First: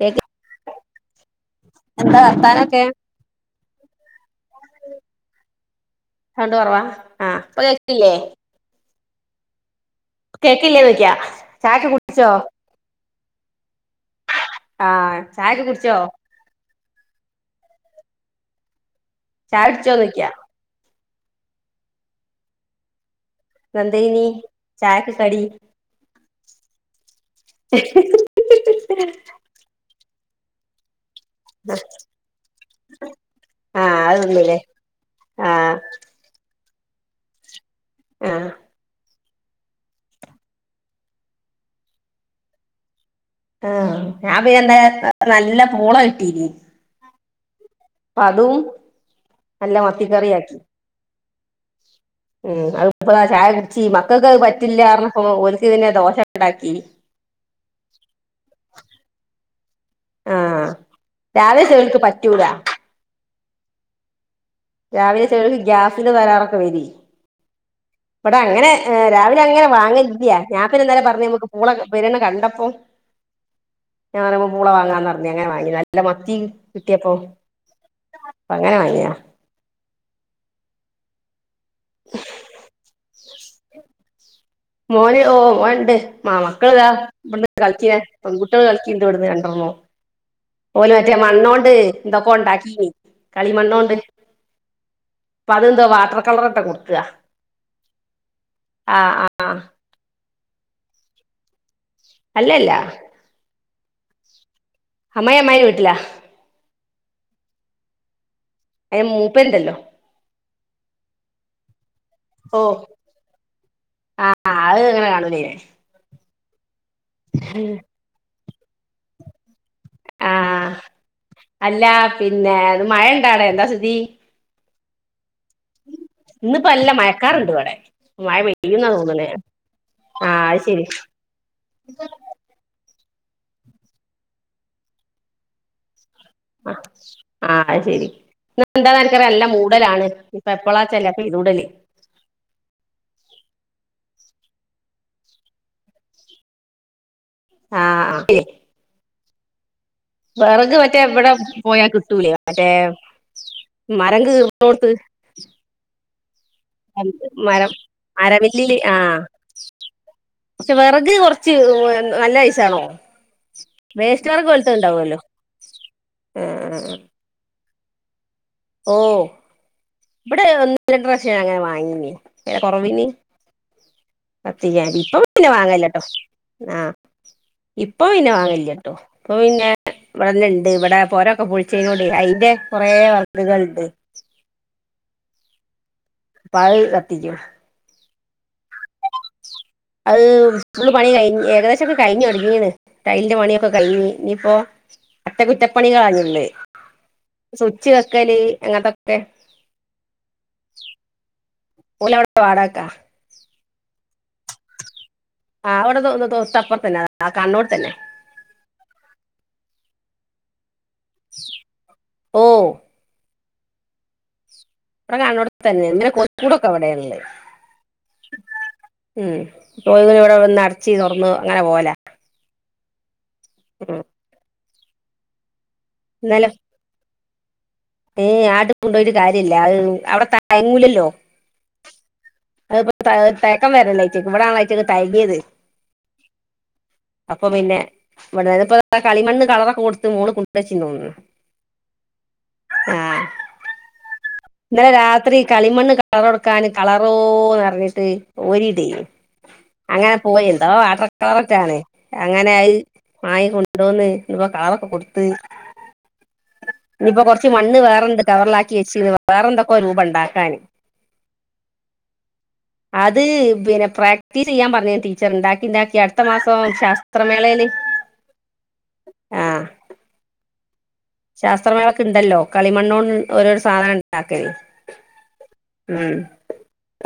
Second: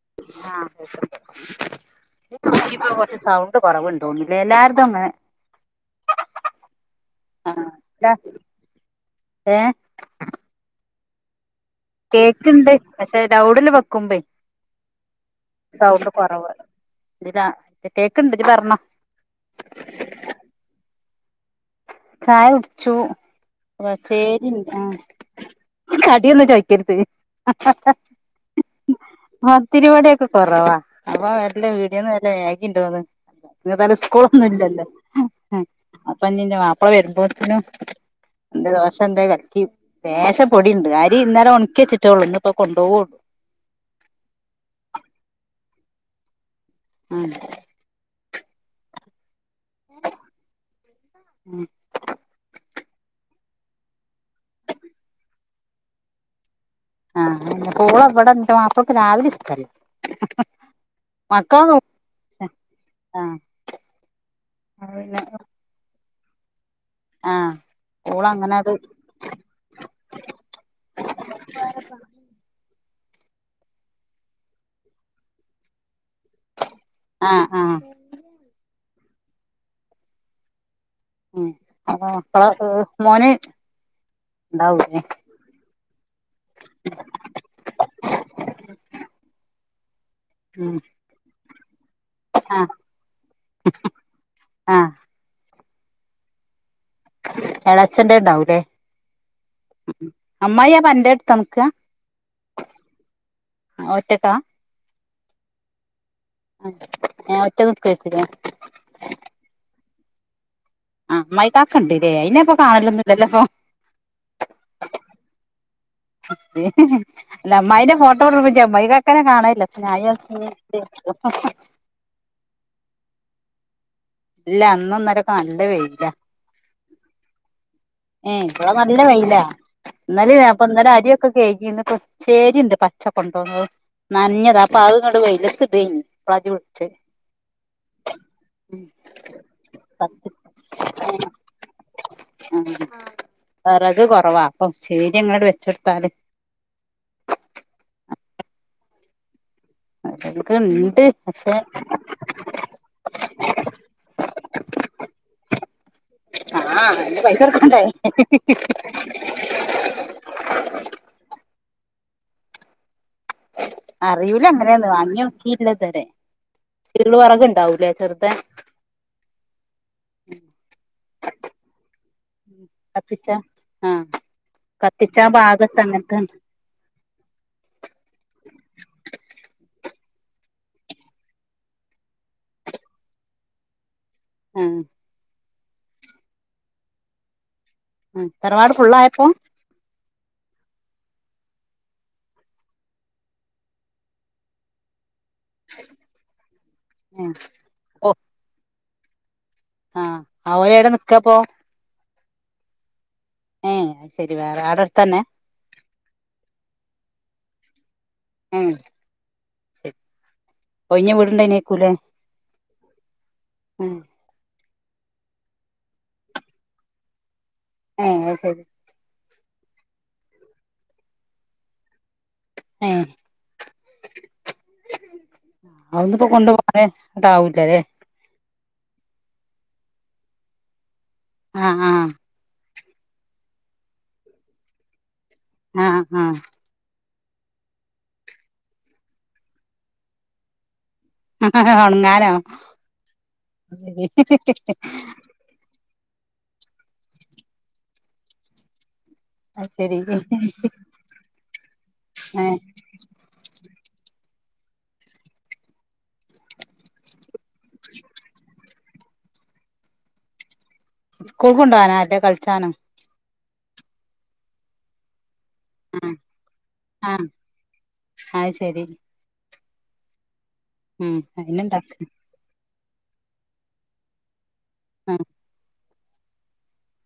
Cake ആഹ് കേക്ക്ണ്ട് എന്താ വർത്താനൊക്കെ ഇപ്പൊ കൊറച്ച് സൗണ്ട് കൊറവുണ്ടോന്നുണു എല്ലാര്തും അങ്ങനെ സൗണ്ട് കൊറവാ ആഹ് ഇപ്പൊ കേക്ണില്ലേ ഏഹ് കേക്കില്ലേന്ന് ചോയിക്കാ ചായൊക്കെ കുടി കേക്ക്ണ്ട് പക്ഷെ ലൗഡില് വെക്കുമ്പേയ് ആ ചായക്കെ കുടിച്ചോ സൗണ്ട് കൊറവ് ഇത് ലാ കേക്ക്ണ്ട് ഇജ്ജ് പറ്ഞ്ഞോ ചായുട്ച്ചോന്നൊയിക്കാ ചായ കുടിച്ചു എന്തേനി വസേരി ആഹ് ചായക്ക് കടി കടിയൊന്നും ചോയ്ക്കര്ത് [unintelligible] തിരുവടയൊക്കെ കൊറവാ പീടിയേന്ന് നല്ല മെഗിണ്ടോന്ന് ഇന്ന്പ്പൊ ആ ഏതാലും അത് സ്കൂളൊന്നും തിന്നില്ലേ ഇല്ലല്ലോ ആ അപ്പഞ് ഇന്റെ മാപ്പള വരുമ്പോത്തിനു ആഹ് ദോശണ്ട് കൽക്കി ലേശ പൊടിണ്ട് അരി ഇന്നലെ ഒണക്കി ച്ചിട്ടൊള്ളൂ ഇന്ന്പ്പൊ കൊണ്ടൊവോ ആഹ് ഞാ പിന്നെ എന്താ നല്ല പൂള കിട്ടീനി ആഹ് അപ്പ അതും നല്ല മത്തിക്കറിയാക്കി ഉം ഉം അത്പ്പളാ ചായ കുടിച്ചി മക്കൾക്കത് പറ്റില്ലാറഞ്ഞപ്പൊ ഓൽക്ക് പിന്നെ ദോശണ്ടാക്കി ആഹ് പൂള ഇവടെ ന്റെ മാപ്പൾക്ക്‌ രാവിലിഷ്ടല്ല ആ രാവിലെ മക്കളൊന്നും ചെലോൽക്ക് പറ്റൂല ഉം ആഹ് അത് പിന്നെ രാവിലെ ചെലോൽക്ക് ഗ്യാസിന്റെ തകരാറൊക്കെ വരി ആഹ് പൂള ഇപടെ അങ്ങനെ അങ്ങനട് രാവിലങ്ങനെ വാങ്ങല് ല്ല്യ ഞാ പിന്നെ ഇന്നലെ പറഞ്ഞ് നമ്മക്ക് പൂള പെര്ണ് കണ്ടപ്പോ ഞാനപ്പോ പൂള വാങ്ങാന്ന് പറഞ്ഞ് അങ്ങനെ വാങ്ങീതാ നല്ല മത്തിം കിട്ടപ്പോ ആഹ് ആഹ് അങ്ങനെ വാങ്ങി താ ഉം അപ്പോ മക്കളെക്ക അത് മോന് ഉണ്ടാവൂലേ മോന് ഓഹ് ഓൻണ്ട് മാ മക്കൾതാ ഇവ് കളിക്കിന് പെൺകുട്ടേൾ കളിക്കിണ്ട് ഇവട്ന്ന് രണ്ടെണ്ണും ഉം ഓല് മറ്റേ മണ്ണോണ്ട് എന്തൊക്കൊ ആഹ് ഇണ്ടാക്കിനി കളിമണ്ണോണ്ട് ആഹ് പ്പതെന്തോ വാട്ടർ കളറൊക്കെ കൊ എളേച്ചന്റെണ്ടാവൂല്ലേ ആ ആ ഉം ഉം അമ്മായി അപ്പന്റെട്ത്താ നിക്കാ അല്ലല്ല ആഹ് ഒറ്റക്കാ അമ്മായി അമ്മായിന്റെ വീട്ട്ലാ ആത് ഏഹ് ഒറ്റക്ക്‌ നിക്കേര്ക്കുലേ അതിന് മൂപ്പര്ണ്ടല്ലോ ആഹ് അമ്മായികാക ഇണ്ട്ലേ അതിനപ്പോ ഓ കാണലൊന്നുംല്ലല്ലോ ആ അത് അങ്ങനെ കാണൂലേ പ്പോ അല്ല അമ്മായിന്റെ ഫോട്ടോ പിടിപ്പിച്ച അമ്മായി കാക്കാനെ കാണലില്ല ആ [unintelligible] അല്ല പിന്നെ അത് മഴ ഇണ്ടാടേ എന്താ സ്ഥിതി ഇല്ല ഇന്നും ഇന്നലൊക്കെ നല്ല വെയിലാ ഇന്ന്പ്പോ നല്ല മയക്കാറ്ണ്ട് ഇവടെ ഏയ് ഇപടെ നല്ല വെയിലാ ഇന്നലെ ആഹ് അത് ഞാപ്പൊ ശരി ഇന്നലെ അരിയൊക്കെ കെഴുകീന്ന്പ്പോ പേരിണ്ട് പച്ച കൊണ്ടോന്നത് നനഞ്ഞതാ അപ്പ അത്ങട് വെയിലത്തിടെയ്നി അഹ് ആഹ് ആത് ശരി ഇന്നന്താ [unintelligible] നല്ല മൂടലാണ് ഇപ്പൊ എപ്പളാച്ചല്ല പെയ്തൂടല് ആഹ് വെറക് കൊറവാ അപ്പൊ ച്ചീതിയങ്ങട് വെച്ചൊടുത്താല് ആഹ് വെറക് മറ്റേ ഇണ്ട് ഇവടെ പക്ഷെ പോയാ കിട്ടൂലേ മറ്റേ മരം കീർണോട്ത്ത് ആഹ് അയിന് പൈസ മരം കൊടുക്കണ്ടേ മരമില്ലില് ആഹ് പക്ഷേ വെറക് കൊറച്ച് നല്ല പെയ്സേണോ അറിയൂല എങ്ങനെന്ന് വാങ്ങിയോക്കീടില്ലത് വരെ ആഹ് ച്ചീള് വറക്ണ്ടാവൂലേ ചെർത് ഓഹ് ഇപടെ ഒന്ന് രണ്ട്‌ പ്രാവിശ്യം അങ്ങനെ വാങ്ങീന് കൊറവിന് കത്തിച്ചാ ആഹ് കത്തിക്കാനി ഇപ്പ കത്തിച്ചാൻ പിന്നെ പാകത്ത് വാങ്ങലില്ലട്ടോ അങ്ങനത്തെ ആഹ് ഇപ്പൊ പിന്നെ വാങ്ങലില്ലട്ടോ ഇപ്പൊ പിന്നെ ഇവിടൊന്ന്ണ്ട് ഇവിടെ പൊരൊക്കെ പൊളിച്ചീനെ കൊണ്ട് അയ്ന്റെ കൊറേ വന്ന് കണ്ട്. ആഹ്. [unintelligible] ഉം തറവാട് ഫുള്ളായപ്പോ അഹ് ഫുള്ള് പണി കഴിഞ്ഞ് ഏകദേശൊക്കെ കഴിഞ്ഞൊടെങ്ങീണ് റ്റൈൽന്റ പണിയൊക്ക കയ്ഞ്ഞ് ഇനിപ്പോ അറ്റകുറ്റപ്പണികളാ ഇഞ്ഞി ഉള്ളത് ഏഹ് സുച്ച് ഓഹ് വെക്കല് അങ്ങൻത്തൊക്കെ ആഹ് ഓലെവ്ടാ നിക്കപ്പോ ഓലവ്ട വാടാകക്കാ ഏഹ് അഹ് ശരി അവിടെ അടുത്തന്നെ ആഹ് അവ്ടെ തോ തൊട്ട് അപ്പർത്തന്നെ അതാ കാണുന്നോട് തന്നെ ഉം ഒഴിഞ്ഞ വീട് ഇണ്ടായ്‌നേക്കൂലേ ഓഹ് ഇവടെ കാണോട്തന്നെ ഇന്ന് കൊയ്ക്കൂടൊക്ക അവ്ടെ ഇള്ളെ ഏഹ് അഹ് ശരി ഉം ഒന്നിനോടെ വന്ന് അടച്ചി തൊറന്ന് അങ്ങനെ പോവലാ ഏഹ് ആഹ് അതൊന്നിപ്പം കൊണ്ടോവാന് ഇങ്ങട്ടാവൂല്ലല്ലേ ഏഹ് അത് കൊണ്ടോയ്ട്ട് കാര്യല്ല അഹ് അവടെ തയങ്ങൂലല്ലോ ആഹ് ആഹ് അത്പ്പ തഹ് തയക്കം വെരല്ലയ്റ്റേക്കും ഇവടാണല്ലോ അയ്റ്റക്ക് തഴകിയത് ആഹ് ആഹ് അപ്പം പിന്നെ ഇവടെതാപ്പം ഇതാ കളിമണ്ണ് കളറൊക്ക കൊട്ത്ത് മോള് കൊണ്ട് വെച്ചീ തോന്ന്ണ് ഒണങ്ങാനോ? ആഹ് ഇന്നലലെ രാത്രി കളിമണ്ണ് കളറൊട്ക്കാന് കളറോന്ന് പർഞ്ഞ്ട്ട് ഓരിടയ്നിം അത് ശരി അങ്ങനെ പോയ് എന്തോ വാട്ടർ കളറൊക്കാണ് അങ്ങനെ ഏഹ് അഹ് വാങ്ങി കൊണ്ടോന്ന് ഇപ്പ കളറൊക്ക കൊട്ത്ത് ഇനിപ്പ കൊറച്ച് മണ്ണ് വേറെന്ത് കവർലാക്കി വെച്ചിണ് വേറെന്തൊക്കൊരൂപം ഒണ്ടാക്കാന് സ്കൂൾക്ക് കൊണ്ടവാനാ ആരടെ കളിച്ചാനോ അത് പിന്ന പ്രാക്ടീസ് ചെയ്യാൻ പറഞ്ണ് ടീ ച്ചർ ഇണ്ടാക്കി ഇണ്ടാക്കി ആഹ് അട്ത്ത മാസം ആഹ് ശാസ്ത്രമേളേല് അത് ശരി ആഹ് ഉം അയിന്ണ്ടാ ശാസ്ത്രമേളക്ക്ണ്ടല്ലോ കളിമണ്ണോൺ ഓരോരൊ സാനം ഇണ്ടാക്കല് ആഹ് ഉം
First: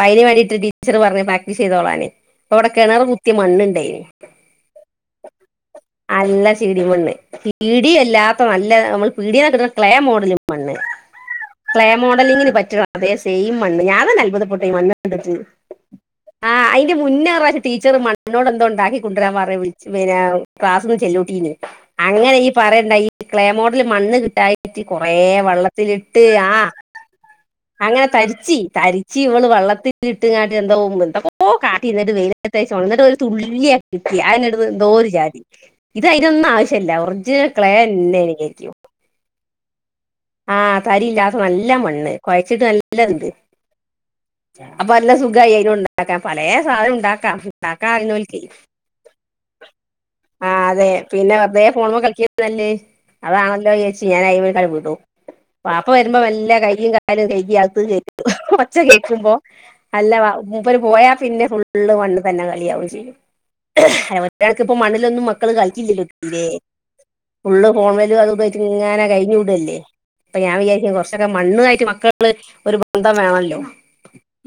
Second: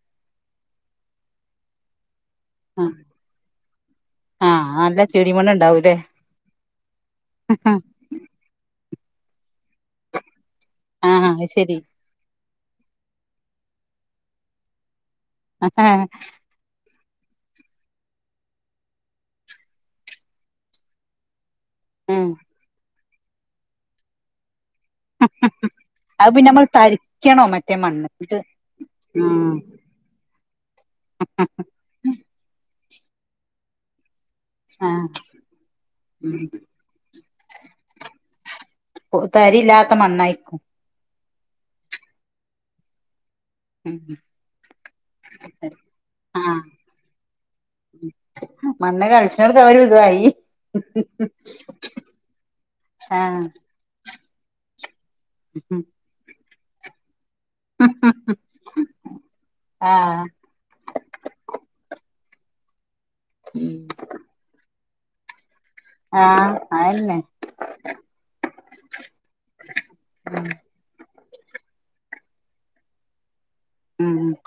അയ്ന് വേണ്ടിട്ട് ടീച്ചറ് പറഞ്ഞ് പ്രാക്ടീസ് ചെയ്തോളാന് അപ്പം ഇവടെ ആഹ് കെണറ് കുത്തിയ മണ്ണ്ണ്ടെയ്നിം ആഹ് നല്ല ചെടിമണ്ണ് ഇണ്ടാവൂലേ അല്ല സി ഡി മണ്ണ് സി ഡി അല്ലാ ഇപ്പ നല്ല നമ്മള് പീടീന്നൊക്കെ കിട്ട്ണ ക്ലെ മോഡല് മണ്ണ് ആഹ് അഹ് ശരി ക്ലേ മോഡലിങ്ങിന് പറ്റ്ണ അതെ സെയിം മണ്ണ് ഞാൻ തന്നെ അത്ഭുതപ്പെട്ടോയ് മണ്ണ് കണ്ടിട്ട് അഹാ ആഹ് അയ്ന്റ മുന്നേ ഒരു പ്രാവശ്യം ടീച്ചറ് മണ്ണോട് എന്തോ ഒണ്ടാക്കി കൊണ്ട്രാൻ പറഞ് വിള്ച്ച് പിന്നാ ക്ലാസിന്ന് ചെല്ലൂട്ടീനിം ഉം അങ്ങനെ ഇയ്യ് പറയണ്ട ഈ ക്ലേ മോഡല് മണ്ണ് കിട്ടായ് മാറ്റി കൊറേ വള്ളത്തിലിട്ട് ആഹ് ക്ക്യാണോ മറ്റേ അങ്ങനെ മണ്ണ് ഇത് തര്ച്ച് തരിച്ച് ഇവള് ആഹ് വെള്ളത്ത്ലിട്ട്ങ്ങാണ്ട് എന്തോ എന്തൊക്കോ കാ ട്ടി ഇന്നട്ട് വെയ്ലത്ത് വെച്ചോണ് ഇന്നട്ടൊര് തുള്ളിയാ കിട്ടി അതനെണ്ട് അത്‌ എന്തോ ആഹ് ഒര് ജാതി ഇത് ഉം അയ്നൊന്ന് ആവശ്യല്ല ഒർജിനൽ ക്ലെ തന്നെ ഏയ്നിക്കേയ്ക്ക്യു പ്പൊ തരില്ലാത്ത മണ്ണായ്ര്ക്കും തരി ഇല്ലാത്ത നല്ല മണ്ണ് കൊഴച്ച്ട്ട് നല്ലത്ണ്ട് ഉം ഉം അപ്പൊ നല്ല സുഖമായി അയിന്നോണ്ട് ഇണ്ടാക്കാൻ പലേ ആഹ് സാധനം ഇണ്ടാക്ക ഇണ്ടാക്കാൻ അറീണോൽക്കേയ്. മണ്ണ് കളിച്ചോർക്ക് അവര് ഇതായി ആഹ് അതെ പിന്നെ വെർതെ ഫോണ്മ്മെ കളിക്ക്ണക്കാട്ടിലും നല്ലെഹ് ആഹ് അതാണല്ലോ വിചാരിച്ച് ഞാൻ അയ്മ്മെക്ക് ആണ്ട് വിടും വാപ്പ വെരുമ്പൊ മെല്ലെ കയ്യും കാലും കെഴ്കി അവ്ത്ത്ക്ക് കേറി ഒച്ച കേൾക്കുമ്പൊ അല്ല ആഹ് വാ മൂപ്പര് പോയാ പിന്നെ ഫുള്ള് മണ്ണ് തന്നെ കളിയാവും ചെയ്യും ഒര്കണക്ക് ഇപ്പം മണ്ണിലൊന്നും മ മക്കള് കളിക്കില്ല്യല്ലോ തീരേ ആഹ് അയന്നെ ഫുള്ള് ഫോണ് മ്മെലും അതും ഇതു ആയിറ്റ് ഇങ്ങനെ കഴിഞ്ഞ് കൂടല്ലേ. അപ്പ ഞാൻ വിചാരിക്ക്യും കൊർച്ചൊക്കെ മണ്ണ് ആയിറ്റ് മക്കള് ഒര് ബന്ധം വേണല്ലോ.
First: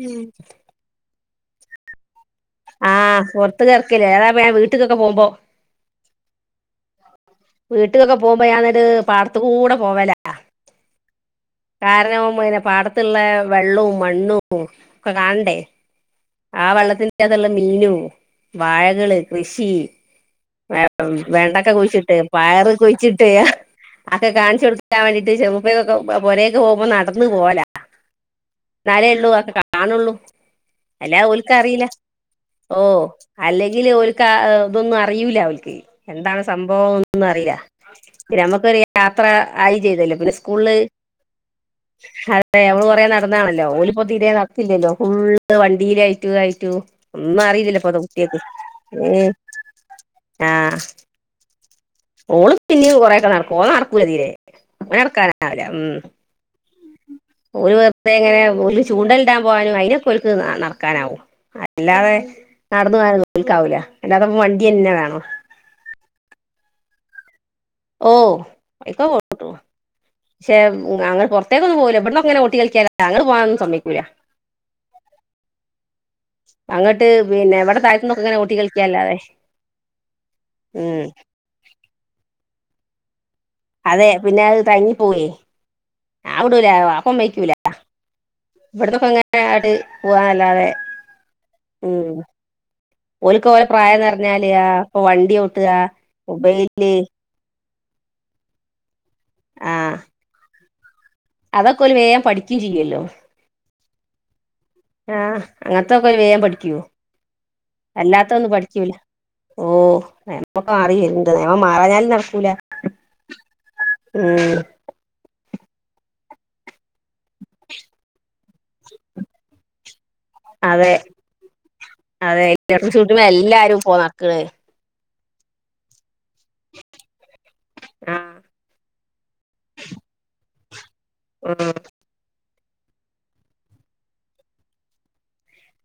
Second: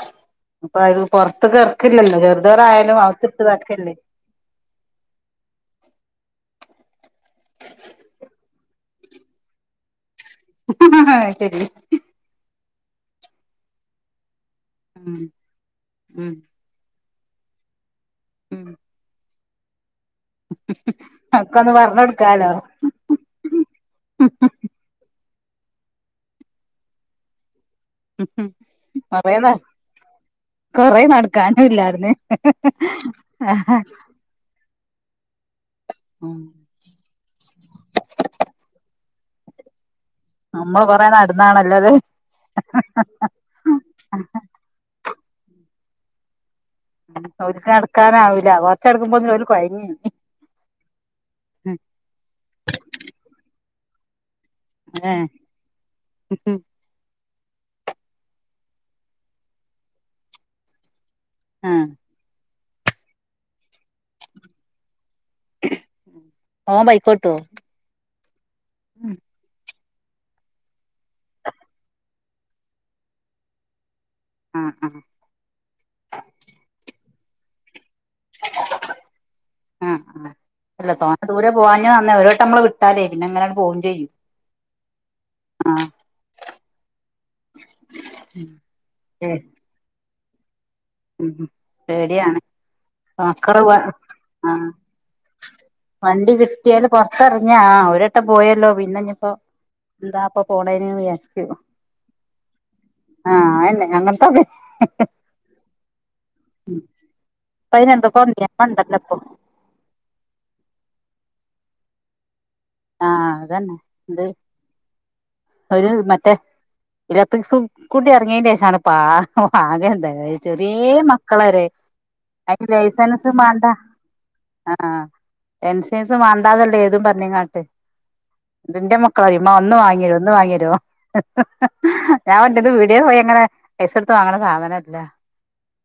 ഉം ഇപ്പൊ ആരും പൊർത്ത്ക്ക് എർക്ക്ല്ലല്ലോ ചെർതോരായാലും അവ്ത്ത്ട്ട് ഇതാക്കല്ലേ. ഏതായാലും പ്പ ഞാൻ വീട്ട്ക്കൊക്കെ പോവുമ്പൊ വീട്ട്കൊക്കെ പോവുമ്പൊ ഞാൻ ന്നട്ട് പാടത്ത്ക്കൂടെ പോവലാ ആഹ് അയ്ശെരി കാരണം ഉം പിന്നെ പാടത്ത്ള്ളെ വെള്ളോം മണ്ണും ഒക്കെ ഉം കാണണ്ടേ. ഉം ആ വെള്ളത്തിന്റ അകത്ത്ള്ള മീനും ഉം വാഴകള് കൃഷി. ഏഹ് ഒക്കെ വെണ്ടക്ക ഒന്ന് പറഞ്ഞ് കുഴിച്ചിട്ട് കൊടുക്കാലോ പയറ് കുഴിച്ചിട്ട് അഒക്കെ കാണിച്ച് കൊട്ക്ക ക്കാൻ വേണ്ടീട്ട് ചെമപ്പുഴക്കൊക്കെ പൊരേക് പോവുമ്പൊ നടന്ന് പോവലാ ന്നാലെ എള്ളൂ കൊറേ ന അഒക്കെ കാണൊള്ളൂ. കൊറേ അല്ലാതെ നടക്കാനും ഓൽക്കറീല ഇല്ലായിര്ന്ന് ഓഹ് അല്ലെങ്കില് ഓൽ ക്കാ ഇഹ് ഇതൊന്നും അറിയ്യൂല ഓൽക്ക് ഉം എന്താണ് സം ഭവം അഒന്നും അറീല പിന്നെ ഞമ്മക്കൊരു യാത്ര ആയിം ചെയ്തല്ലോ പിന്നെ സ് കൂൾള് നമ്മള് കൊറേ നടന്നാണല്ലോ അത് അതെ ഞമ്മള് കൊറേ നടന്നാണല്ലോ ഓല് ഇപ്പൊ തീരെ നടക്ക് ല്ലല്ലോ ഫുള്ള് വണ്ടിയിലായിറ്റു ദായിറ്റു ഉം ഓൽക്ക് നടക്കാനാവൂല കൊർച് ഏ നടക്കുമ്പോത്തിന് ഓല് കൊഴങ്ങി. ആഹ് ഓള് പിന്നിം കൊറെ ഒക്കെ നടക്കും ഓൻ നടക്കൂല തീരേ ഓന് നടക്കാനാവൂല ഉം. ഉം ഉം ഓല് വെർതെ ഇങ്ങനെ ഓല് ചൂണ്ടല് ഇണ്ടാൻ പോവാനും അയ്നൊക്കോൽക്ക് ന നടക്കാനാവും ആഹ് അല്ലാതെ നടന്ന് പോവാനൊന്നും ഓൽക്കാവൂല്ല അല്ലാത്തപ്പ വണ്ടിയെന്നെ വേണം ഓൻ ബൈക്കോട്ടോ ഓഹ് ബൈക്കൊക്കോട്ടും പക്ഷെ അങ്ങനെ പൊറത്തേക്കൊന്നും പോവൂല ഇബട്ന്നൊക്കെ ഇങ്ങനെ ഓട്ടി കളിക്ക്യാന്നല്ലാതെ അങ്ങട്ട് പോവാനൊന്നും സമ്മെയ്ക്കൂല ആഹ് ആഹ് അങ്ങട്ട് പിന്നെ ഇവടെ താഴത്ത്ന്നൊക്കെ ഇങ്ങനെ ഓട്ടി കളിക്ക്യാ അല്ലാതെ ആഹ് ആഹ് അല്ല ഉം. തോനെ ദൂരെ പോവാഞ്ഞും നന്ന് ഒര് വട്ടം അമ്മള് വി ട്ടാലെ പിന്നെ ഇങ്ങനാണ്ട് പോകും. അതെ പിന്നെ അത് തഞ്ഞിപ്പോവേയ് ആഹ് ഞാൻ വിടൂല വാപ്പ സമ്മെയ്ക്കൂല. ഇവട്ന്നൊക്കെ ഇങ്ങനെ അങ്ങട്ട് പോവാന്നല്ലാതെ. ഉം ഉം ഉം പേടിയാണ്. ഓൽക്ക് ആക്കറ ഓലെ വാ പ്രായംന്ന് പറഞ്ഞാല് ആ ഇപ്പൊ വണ്ടി ഓട്ടുക വണ്ടി കിട്ട്യാല് മൊബൈല് പൊറത്തറ ഞാ ആ ഒരട്ടം പോയല്ലോ പിന്നെ ഇനി ഇപ്പോ ആ എന്താ അപ്പ പോണേന് വിചാരിച്ചി അതൊക്കെ ഓല് വേം പഠിക്യും ചെയ്യല്ലോ. ആഹ് അയന്നെ അങ്ങൻത്തക്കെ. ആഹ് അങ്ങൻത്തൊക്കെ ഓല് വേം പഠിക്കു ഇപ്പ അയിന് എന്തൊക്കോ അല്ലാത്ത ഒന്നും നിയമം പഠിക്കൂല്ല. ഇണ്ടല്ലോ ഇപ്പൊ ഓഹ് [unintelligible] മാറാഞ്ഞാലും നടക്കൂല. ആഹ് അതന്നെ ഇത് ഉം ഒരു മറ്റേ. ഇലക്ട്രിക്സു കൂട്ടി എർങ്യേന്റെഷാണ് ആകെ തായെ ചെറ്യേ അതെ മക്കളരെ അതെ അയ്ന് ഇലക്ട്രിക് ഷൂട്ടിമ്മെ ലൈസൻസും മാണ്ട. എല്ലാരും ഇപ്പോ നടക്ക്ണ് ആഹ് എൻസൻസ് വണ്ടാത്ള്ള ഏതും പറഞ്ങ്ങാ ത് ആഹ് ന്റെ മക്കളറി മ്മ ഒന്ന് വാങ്ങ്യരോ ഒന്ന് വാങ്ങ്യരോ ഉം ഞാൻ മറ്റേത് വീട്യേ പോയങ്ങനെ പൈസ കൊടുത്ത് വാങ്ണ സാനല്ല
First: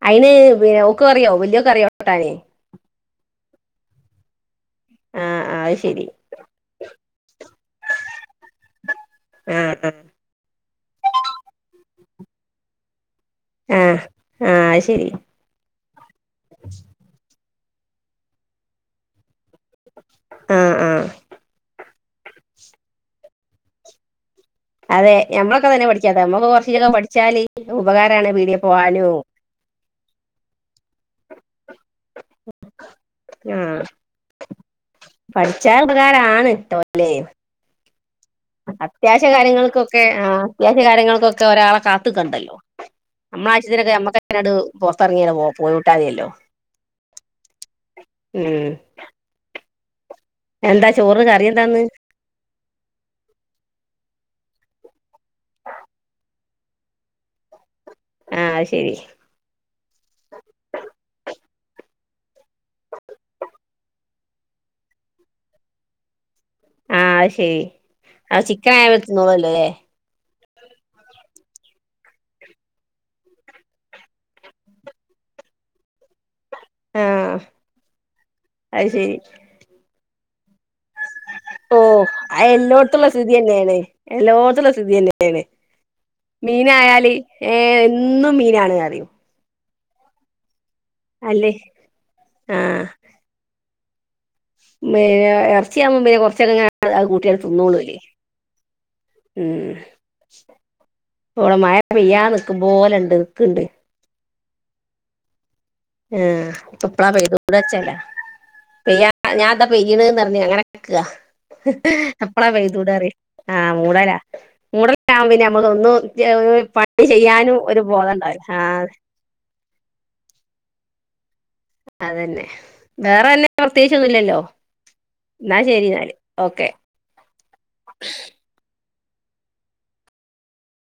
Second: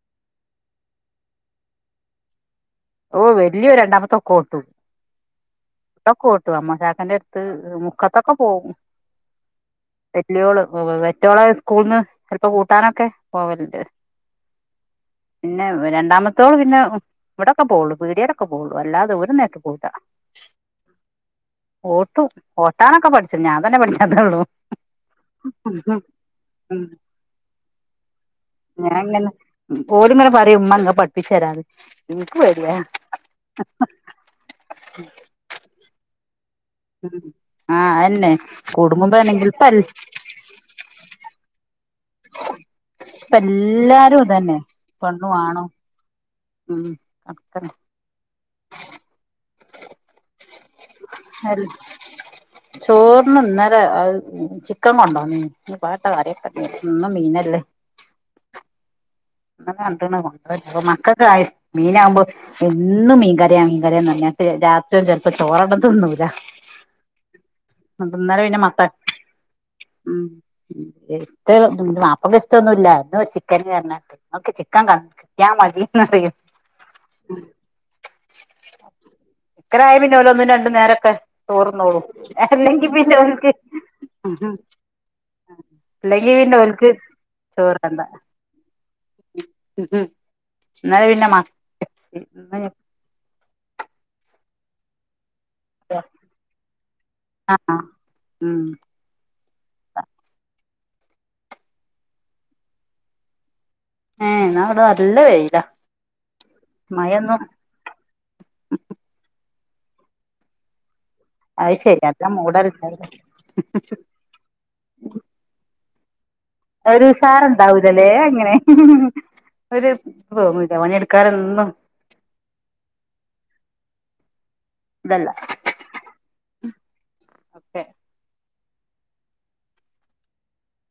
അയിന് പിന്ന ഓക്ക്‌ അറിയോ വല്ല്യോക്ക്‌ അറിയോ ട്ടാന് ഓ വല്ല്യോ രണ്ടാമത്തെൊക്കെ ഓട്ടു ആഹ് ആഹ് അത് ശരി ട്ടൊക്കോ ട്ടു അമ്മോചാക്കന്റെ അടുത്ത് മുക്കത്തൊക്കെ പോകും [unintelligible] വല്ല്യോള് മറ്റോളെ സ്കൂൾന്ന് ചിലപ്പോ കൂട്ടാനൊക്കെ പോവല്ണ്ട് ആഹ് ആഹ് അത് ശരി പിന്നെ രണ്ടാമത്തോള് പിന്നെ ഒക്കെ പോവളൂ പിട്യേലൊക്കെ പോവളൂ അല്ലാതെ [unintelligible] ആഹ് ആഹ് ഓട്ടു ഓട്ടാനൊക്കെ പഠിച്ചു ഞാൻ തന്നെ പഠിച്ചാതോള്ളൂ അതെ ഞമ്മളൊക്കെ തന്നെ പഠിക്കാത്തെ നമ്മക്ക് ഉം കൊർച്ചീചൊക്കെ പഠിച്ചാല് ഉപകാരാണ് പീടിയെ പോവാനും ഓല് ഇങ്ങനെപറയും ഉമ്മ ഇങ്ങളെ പഠിപ്പിച്ചരാന്ന് എനിക്ക് പേടിയ പഠിച്ചാൽഉപകാരാണ് ഇട്ടോ ആഹ് അഅന്നെ അത്യാവശ്യ കാര്യങ്ങൾക്കൊക്കെ ആഹ് അത്യാവശ്യ കാര്യങ്ങൾക്കൊക്കെ ഒരാളെ കാ ത്ത് കണ്ടല്ലോ ഇപ്പ നമ്മള ആവിശ്യത്തിനൊക്കെ എല്ലാരും നമ്മക്ക്അങ്ങനട് ഇതന്നെ പുറത്തറങ്ങി പെണ്ണും പോ ആണും പോയൂട്ടാത്യല്ലോ ഉം അക്ക ഉം എന്താ ചോറ്ന് കറിയെന്താന്ന് ചോറിന് ഇന്നേലെ ചിക്കൻ കൊണ്ടോ നീ ഞ് പ്പാട്ടഅറിക്കണ്ട്യരു ന്നും മീനല്ലേ ആഹ് അഹ് ശരി [unintelligible] മക്കക്കായി മീനാഉമ്പോ എന്നും മീൻകറിയ മീൻകറിയാന്നർഞാട്ട് രാത്രി ചെൽപ്പോ ചോറണ്ടതിന്നൂല്ല ആഹ് ശേ ആ മത്ത ചിക്കൻആയ തിന്നോളല്ലോലേ ഉം ഇഷ്ട ന്റെ മാപ്പക്ക ഇഷ്ടൊന്നുല്ല ന്നോര് ചിക്കന് അർഞാട്ട് ഓക്ക്‌ ചിക്കൻ ക കിട്ടിയാൽ മതിന്നറിം ആഹ് അയ് ശരി ക്കരായ പിന്നെ ഒരോന്ന് രണ്ട്‌ നേരൊക്കെ ചോറ്ന്നോളും ഓഹ് അയ് അല്ലെങ്കി എല്ലോട്ത്തുള്ള പിന്നെ സ്ഥിതി ഓൽക്ക് തന്നെയാണ് എല്ലോട്ത്തുള്ള സ്ഥിതി തന്നെയാണ് ഇല്ലെങ്കി പിന്നെ ഓൽക്ക് മീനായാല് ഏ എന്നും മീനാണ് അറിം ന്നാ പിന്നെ അല്ലേ [inaudible] മേ ഇറച്ചിയാഉമ്പോ പിന്നെ കുറച്ചൊക്കെങ്ങന അഹ് കൂട്ട്യാട് ആഹ് തിന്നോളോല് ഉം ഉം ഉം ഇവിടെ മഴ പെയ്യാ നിക്കുപോലെണ്ട് നിക്ണ്ട് ഏഹ് ഇന്നാ ഇവടെ നല്ല വെയിലാ ഏഹ് ഇപ്പ ഇപ്പളാ പെയ്തെ മഴൊന്നും കൂട് വെച്ചേല പെയ്യ ഞാൻതാ പെയ്യ്ണ്ന്നറിഞ്ഞ് അങ്ങനെ നിക്ക അത് ശരി നല്ല എപ്പളാ മൂടല്ണ്ടായില്ല പെയ്തൂടറി ആഹ് മൂടലാ മൂടലാകുമ്പ പിന്നെ നമ്മള് ഒന്നും [unintelligible] ഒരു ഉസാറ് ചെയ്യാനും ഒരു ഇണ്ടാവൂലലേ ബോധം ഉണ്ടാവില്ല അങ്ങനെ ആഹ് ഒരു തോന്നൂല്ല പണി ഇട്ക്കാനൊന്നും അതെന്നെ വേറെ നല്ലെ പ്രത്യേകിച്ചൊന്നും ഇല്ലല്ലോ ഇതല്ല ശരിന്നാല് ഓക്കെ ഒക്കെ